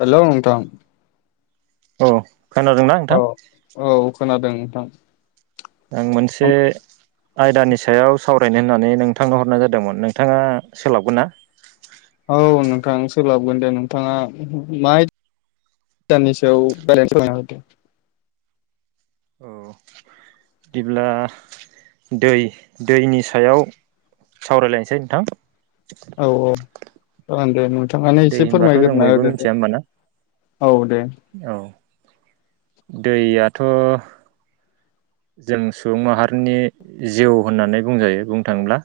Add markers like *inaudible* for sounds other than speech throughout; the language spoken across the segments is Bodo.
हेल' नोंथां औ खोनादोंना औ नोंथां? औ खोनादों नोंथां। आं मोनसे आयदानि सायाव सावरायनो होननानै नोंथांनो हरनाय जादोंमोन नोंथाङा सोलाबगोन ना? औ नोंथां सोलाबगोन दे नोंथाङा माय दाननि सायाव रायलाइ नोसै नामा *unintelligible* औ बिदिब्ला दै दैनि सायाव सावरायलायनोसै नोंथां। औ औ जागोन दे नोंथाङानो दै एसे होनबाथ' जों फोरमायग्रोना बयबो होदो मिथिया दे। होमबाना औ दे। दैयाथ' जों सुबुं माहारिनि जिउ होननानै बुंजायो बुंनो थाङोब्ला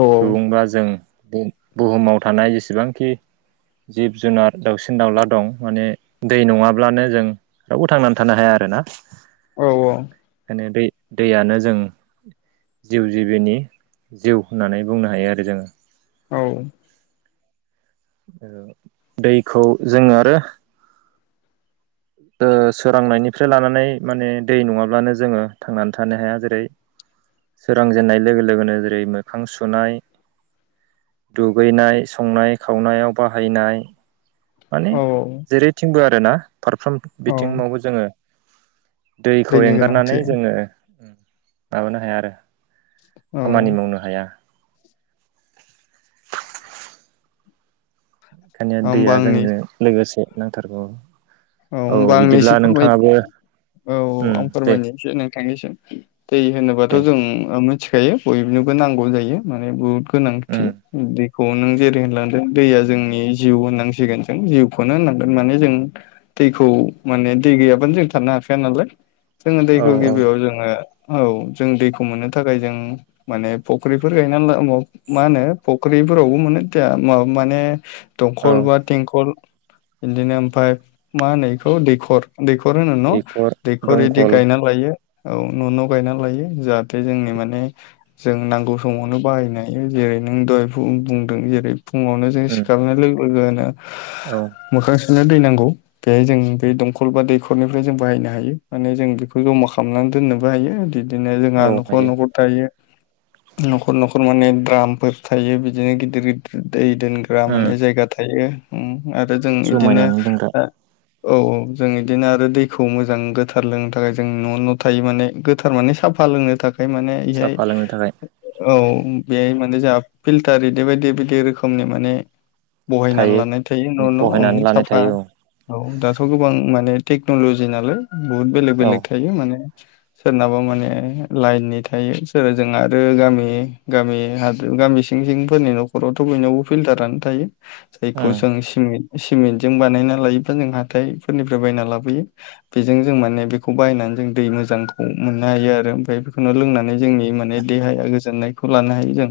औ सुबुंबा जों बुहुमाव थानाय जेसेबांखि जिब जुनार दाउसिन दाउला दं माने दै नङाब्लानो जों रावबो थांनानै थानो हाया आरो। मिथिबायना? औ औ। नैबे दैयानो जों जिउ जिबिनि जिउ होननानै बुंनो हायो आरो जोङो। औ। दैखौ जों आरो ओ सोरांनायनिफ्राय लानानै माने दै नङाब्लानो जोङो थांनानै थानो हाया जेरै सोरां जेननाय लोगो लोगोनो जेरै मोखां सुनाय दुगैनाय संनाय खावनायाव बाहायनाय माने औ जेरैथिंबो आरोना फारफ्रोम औ बिथिंमावबो जोङो दैखौ दैनि एंगारनानै गोनांथि जोङो माबानो हाया आरो औ खामानि मावनो हाया। ओंखायनो होमबा दैया आंनि जोंनो लोगोसे नांथारगौ औ होनबा आंनो बिदिब्ला एसे फोरमायनि नोंथाङाबो औ उम आं दे फोरमायनो एसै नों थांनिसिम। दै होनोबाथ' दे जों मिथिखायो बयनोबो नांगौ जायो माने बुहुद गोनांथि उम। दैखौ नों जेरै होनलां दों दैया जोंनि जिउ होननांसिगोन जों जिउखौनो होननांगोन माने जों दैखौ माने दै गैयाबानो जों थानो हाखाया नालाय जोङो औ दैखौ गिबियाव जोङो औ जों दैखौ मोननो थाखाय जों माने फख्रिफोर गायनानै ला मा होनो फख्रि बेफोरावबो मोनो *unintelligible* माने दंखल औ बा थेंखल बिदिनो ओमफ्राय मा होनो बेखौ दैखर। दैखर होनो न' दैखर दैखर इदि दंखल गायना लायो। औ न' न' गायना लायो जाहाथे जोंनि माने जों नांगौ समावनो बाहायनो हायो जेरै बे नों दहाय बुं बुंदों जेरै फुङावनो जों उम सिखारनाय लोगो लोगोनो औ। *unintelligible* दै नांगौ। बेहाय जों बे दंखल बा दैखरनिफ्राय जों बाहायनो हायो माने जों बेखौ जमा खालामनानै दोननोबो हायो इदि। बिदिनो जोंहा औ न'खर हायो न'खर थायो। न'खर न'खर माने द्रामफोर थायो बिदिनो गिदिर गिदिर। दै दोनग्रा माने उम जायगा थायो ओम आरो जों बिदिनो जमायनानै दोनग्रा औ औ जों बिदिनो आरो दैखौ मोजां गोथार लोंनो थाखाय जों न' न' थायो माने गोथार माने साफा लोंनो थाखाय माने इहाय साफा लोंनो थाखाय औ बेहाय माने जोंहा फिल्टार ईदि बायदि बायदि रोखोमनि माने। बहायनानै थायो लानाय थायो न' न' ओं बहायनानै लानाय साफा। थायो औ औ दाथ' गोबां माने टेक्न'लजि नालाय बुहुत बेलेग औ बेलेग थायो माने सोरनाबा माने लाइननि थायो सोर जों आरो गामि गामि हाजो गामि सिं सिंफोरनि न'खरावथ' बयनावबो फिल्टारानो थायो। जायखौ उम जों सिमेन्ट सिमेन्ट जों बानायना लायो। दा जों हाथाइफोरनिफ्राय बायना लाबोयो बेजों जों माने बेखौ बायनानै जों दै मोजांखौ मोननो हायो आरो आमफ्राय बेखौनो लोंनानै जोंनि माने देहाया गोजोननायखौ लानो हायो जों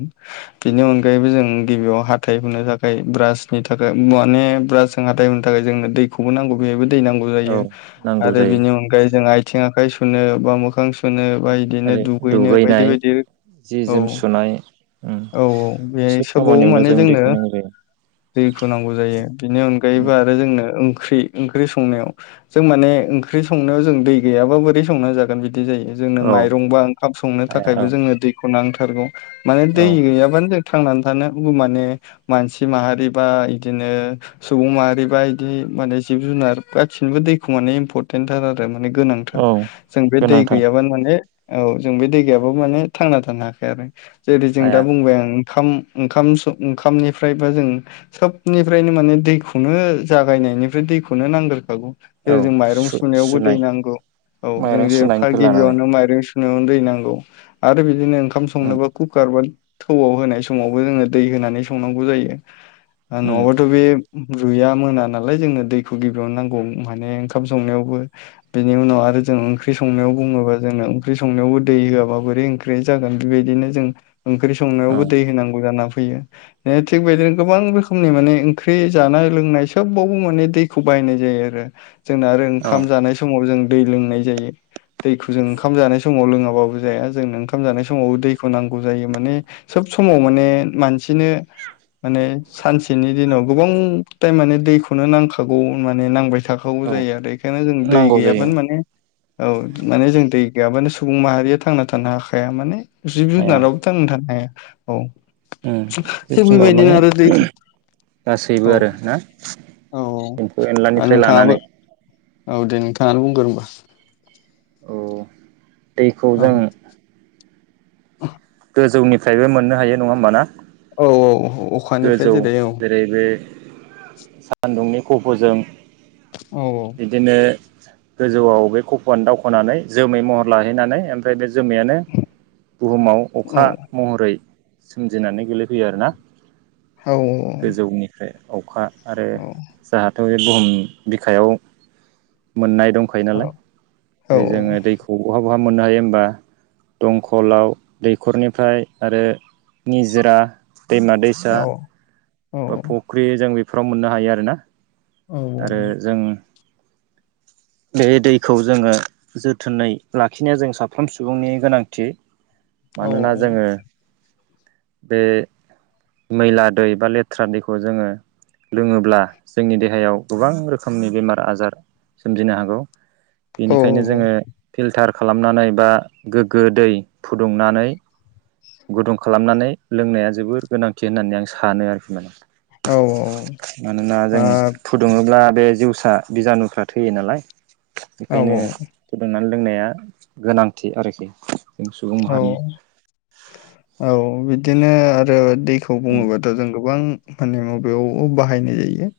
बेनि अनायै जों गिबियाव हाथाय हुनो थाखाय ब्रासनि थाखाय माने ब्रास जों हाथाय हुनो थाखाय जोंनो दै खौबो नांगौ बेहायबो दै नांगौ जायो औ नांगौ आरो जायो बेनि अनगायै जों आथिं आखाइ सुनो बा मोखां सु नो बा इदिनो ओरै दुगैनो बायदि दुगैनाय बायदि जि औ जोम सुनाय उम औ औ बे सोब सोबाव खामानियावनो माने जों जोंनो दैखौ नांगौ जायो दैखौ नांगौ जायो बिनि अनगायैबो आरो जोंनो। ओंख्रि ओंख्रि संनायाव जों माने ओंख्रि संनायाव जों दै गैयाबा बोरै संना जागोन बि बिदि जायो जोंनो औ माइरंबा ओंखाम संनो हाया औ थाखायबो जोंनो दैखौ नांथारगौ। माने औ दै गैयाबानो जों थांनानै थानो माने मानसि माहारि बा इदिनो सुबुं माहारिबा इदि माने जिब जुनार गासिनिबो दैखौ माने इम्परटेन्टथार आरो माने गोनांथार औ जों बे दै गोनांथार गैयाबानो माने औ जों बे दै गैयाबाबो माने थांना थानो हाखाया आरो जेरै जों हाया दा बुंबाय आं। ओंखाम ओंखाम ओंखामनिफ्रायबा जों सोबनिफ्रायनो माने दैखौनो जागायनायनि फ्राय दैखौनो नांगोरखागौ। जेरै औ जों माइरं सुनायावबो दै सु-सुनाय नांगौ औ जों माइरं जेफा सुनायनिफ्राय लानानै गिबियावनो माइरं सु दै नांगौ आरो बिदिनो ओंखाम उम संनोबो कुकारबो थौआव होनाय समावबो जोङो दै होनानै संनांगौ जायो उम नङाबाथ' बे रुइया मोना नालाय जोंनो दैखौ गिबियावनो नांगौ माने ओंखाम संनायावबो बेनि उनाव आरो जों ओंख्रि संनायाव बुङोबा जों। जोंना ओंख्रि संनायावबो दै होआबा बोरै ओंख्रिया जागोन बेबायदिनो जों ओंख्रि औ संनायावबो दै होनांगौ जाना फै फैयो थिग बेदिनो गोबां रोखोमनि माने ओंख्रि जानाय लोंनाय सबावबो माने दै खौ बायनाय जायो आरो जोंना आरो औ ओंखाम जानाय समाव जों दै लोंनाय जायो। दैखौ जों ओंखाम जानाय समाव लोङाबाबो जाया जोंनो ओंखाम जानाय समावबो दैखौ नांगौ जायो माने सोब समाव माने मानसिनो माने सानसे नि दिनाव गोबां टाइम माने दैखौनो नांखागौ माने नांबाय। थाखागौ औ जायो आरो बेखायनो जों दै नांगौ जायो गैयाबानो माने औ माने जों दै गैयाबानो सुबुं माहारिया थांना थानो हाखाया माने जिब हाया जुनारावबो थांना थाखाया औ उम थिग जोबसिनबार बेबायदिनो माने आरो दैखौ गासैबो औ आरो ना औ एम्फौ औ एनलानिफ्राय नोंथाङाबो लानानै औ दे नोंथाङानो बुंगोर होनबा औ दैखौ जों अ गोजौनिफ्रायबो मोननो हायो नङा होमबा ना? औ औ अखानिफ्राय गोजौ औ जेरै बे सान्दुंनि खफ'जों औ बिदिनो गोजौआव बे खफ'आनो दावखोनानै जोमै महर लाहैनानै ओमफ्राय बे जोमैयानो बुहुमाव औ अखा महरै सोमजिनानै गेलेफैयो आरोना औ गोजौनिफ्राय अखा आरो औ जोहाथ' बे बुहुम बिखायाव मोननाय दंखायो औ नालाय। औ जेरै जोङो दैखौ बहा बहा मोननो हायो होमबा। दंखलाव दैखरनिफ्राय आरो निजिरा- दैमा दैसा बा औ फख्रि जों बेफोराव मोननो हायो आरो ना। औ आरो जों बे दैखौ जोङो जोथोनै लाखिनाया जों साफ्रोम सुबुंनि गोनांथि। मानोना जोङो बे मैला दै बा लेथ्रा दैखौ जोङो लोङोब्ला जोंनि देहायाव गोबां रोखोमनि बेमार आजार सोमजिनो हागौ बेनिखायनो जोङो फिल्टार खालामनानै बा गोग्गो दै फुदुंनानै गुदुं खालामनानै लोंनाया जोबोर गोनांथि होननानै आं सानो आरोखि माने औ मानोना जों औ फुदुङोब्ला बे जिउसा बिजानुफ्रा थैयो नालाय। औ बेखायनो गोदनानै लोंनाया गोनांथि आरोखि। जों सुबुं औ माहारिनि औ बि दिनो आरो दैखौ बुङोबाथ जों गोबां माने मबेयाव बाहायनाय जायो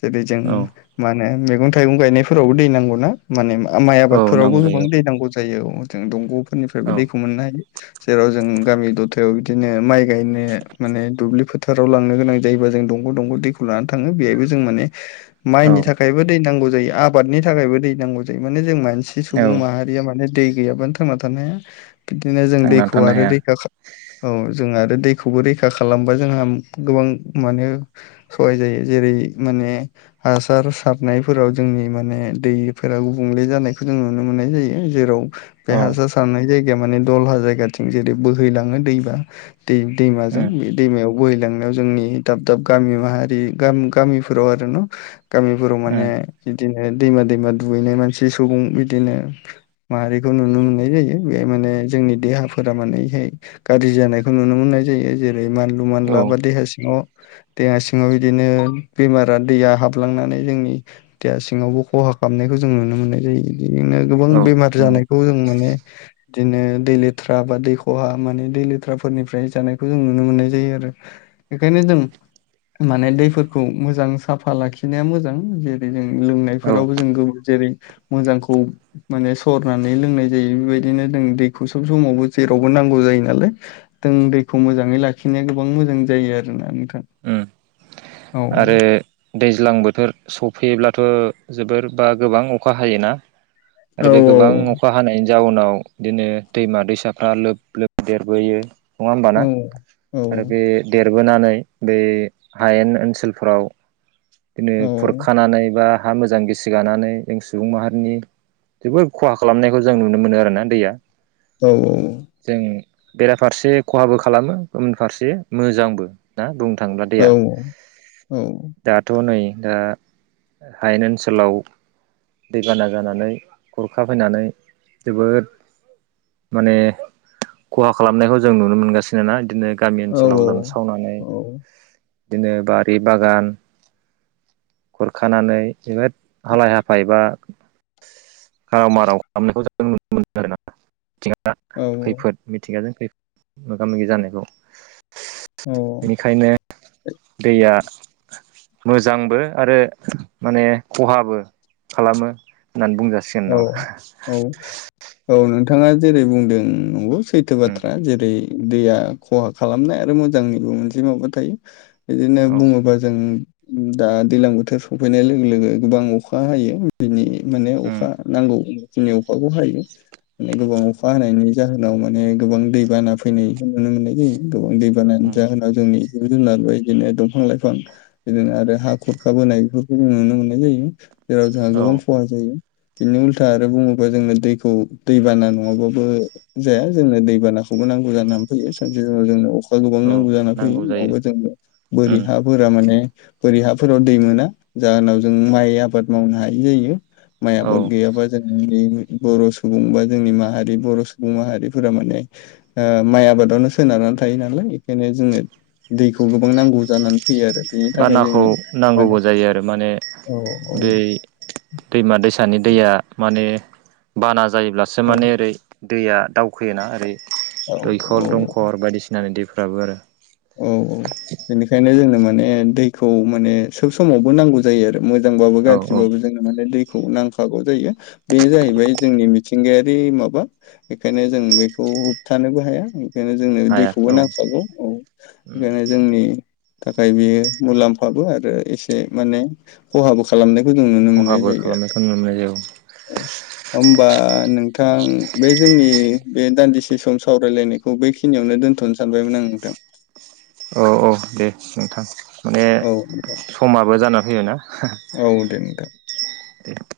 जेरै जों उम औ मा होनो मैगं-थाइगं गायनायफोरावबो दै नांगौना माने मा माइ औ आबादफोरावबो नांगौ गोबां जायो दै नांगौ जायो औ दंगफोरनिफ्रायबो दै जेराव जों गामि दथायाव बिदिनो माइ गायनो माने दुब्लि फोथाराव लांनो गोनां जायो जों दंग दंग दैखौ लानानै थाङो। बेवहायबो जों माने औ माइनि थाखायबो दै नांगौ जायो आबादनि थाखायबो दै नांगौ जायो माने जों माइ मोनसे औ सुबुं माहारिया माने दै गैयाबानो थांना थानाया बिदिनो जों थांनानै दैखौ थानो आरो हाया रैखा खालामो औ जों आरो दा दैखौबो रैखा खालामबा जोंहा गोबां माने सहाय जायो जेरै माने हासार सारनायफोराव जोंनि माने दैफोरा गुबुंले जानायखौ जों नुनो मोननाय जायो। जेराव बे औ हासार सारनाय जायगाया माने दलहा जायगाथिं जेरै बोहैलाङो दैबा दै दैमाजों उम बे दैमायाव बोहैलांनायाव जोंनि दाब दाब गामि माहारि गामिफोराव आरो ना। गामिफोराव उम माने बिदिनो दैमा दैमा दुगैनाय मानसि सुबुं बिदिनो माहारिखौ नुनो मोननाय जायो। बे माने जोंनि देहाफोरा मानेहाय गाज्रि जानायखौ नुनो मोननाय जायो। जेरै रै मानलुुमान औ लाबा देहा सिङाव देहा सिङाव बिदिनो बेमारा दैया हाबलांनानै जोंनि देहा सिङावबो खहा खालामनायखौ जों नुनो मोननाय जायो। बिदिनो गोबां औ बेमार नंगौ जानायखौ जों माने बिदिनो दै लेथ्रा बा दै खहा माने दै लेथ्राफोरनिफ्राय जानायखौ जों नुनो मोननाय जायो आरो। बेखायनो जों माने दैफोरखौ मोजां साफा लाखिनाया मोजां। जेरै जों औ लोंनायफोरावबो जों जेरै मोजांखौ माने सरनानै लोंनाय जायो बेबायदि बिदिनो जों दैखौ सब समावबो जेरावबो नांगौ जायो नालाय। जों दैखौ मोजाङै लाखिनाया गोबां मोजां मोजां जायो आरोना नोंथां। उम औ आरो दैज्लां बोथोर सफैयोब्लाथ जोबोर बा गोबां अखा हायोना। औ आरो बे गोबां अखा हानायनि जाउनाव बिदिनो दैमा दैसाफ्रा लोब लोब देरबोयो। नङा होमबाना औ औ आरो बे देर देरबोनानै बे हायेन ओनसोलफ्राव बिदिनो खुरखानानै बा हा मोजां गिसि गानानै जों सुबुं माहारिनि जोबोद खहा खालामनायखौ जों नुनो मोनो आरो ना दैया। औ औ। जों बेराफारसे खहाबो खालामो गुबुन फारसे मोजांबो। ना नोंथां थांब्ला औ दैया? औ। हनै दा हायेन ओनसोलाव दैबाना जानानै खुरखा फैनानै जोबोद माने खहा खालामनायखौ जों नुनो मोनगासिनो ना इदिनो गामि औ औ ओनसोलाव लोमसावनानै बिदिनो बाद बे बागान खुरखानानै जोबोद हालाय हाफाय बा खाराव माराव खालामनायखौ जों नुनो मोनदों आरो ना। मिथिंगा खैफोद मिथिंगाजों खैफोद मोगा मोगि जानायखौ। औ बेनिखायनो दैया मोजांबो आरो माने खहाबो खालामो। होननानै बुंजासिगोन औ नामा औ औ नों नोंथाङा जेरै बुंदों नंगौ सैथो उम बाथ्रा। जेरै दैया खहा खालामनाय आरो मोजांनिबो मोनसे माबा थायो बिदिनो औ बुङोबा जों दा दैलां बोथोर सफैनाय लोगो लोगो गोबां अखा हायो बिनि माने उम अखा नांगौनि अखाखौ हाय माने गोबां अखा हानायनि जाहोनाव माने गोबां दै बाना फैनाय नुनो मोननाय जायो गोबां दै बानानि उम जाहोनाव जोंनि जिब जुनारबो बिदिनो दंफां लाइफां बिदिनो आरो हा खुरख बोनाय बेफोरखौ जों नुनो मोननाय जायो जेराव जोंहा औ गोबां खहा जायो बिनि उल्था आरो बुङोबा जोंनो दैखौ दैबाना नङाबाबो जाया जोंनो दैबाना खौबो नांगौ जानानै फैयो सानसे समाव जोंनो गोबां औ नांगौ जाना फैयो जायो *unintelligible* जों बोरि उम हाफोरा माने बोरि हाफोराव दै मोना जाहोनाव जों माइ आबाद मावनो हायि जायो माइ औ आबाद गैयाबा जों *unintelligible* बर' सुबुं बा जोंनि माहारि बर' सुबुं माहारिफोरा माने माइ ओ आबादावनो सोनारो थायो नालाय इखायनो जोंनो दैखौ गोबां नांगौ जानानै फैयो आरो बेनि थाखाय बानाखौ जोंनि माने नांगौबो जायो आरो माने औ दै दै औ दैमा दैसानि दैया माने बाना जायोब्लासो माने ओरै दैया दावखोयोना ओरै औ औ दैखर दंखर बायदिसिनानि दैफ्राबो आरो औ औ बेनिखायनो जोंनो माने दैखौ माने सोब समावबो नांगौ जायो आरो मोजांबाबो औ औ गाख्रिबाबो जोनो माने खौ नांखागौ जायो बे जाहैबाय जोंनि मिथिंगायारि माबा बेखायनो जों बेखौ खौ होबथानोबो हाया ओंखायनो जोंनो हाया दैखौबो औ नांखागौ औ उम ओंखायनो जोंनि थाखाय बियो मुलाम्फाबो आरो एसे माने खहाबो खालामनाय जों नुनो मोननाय खहाबो जायो आरो खालामनायखौ नुनो मोननाय जायो ओमबा नोंथां बे जोंनि बे दान्दिसे सम सावरायलायनायखौ बेखिनियावनो दोनथ'नो सानबायमोन आं नोंथां औ औ दे नोंथां माने औ नोंथां समाबो जाना फैयोना औ दे नोंथां दे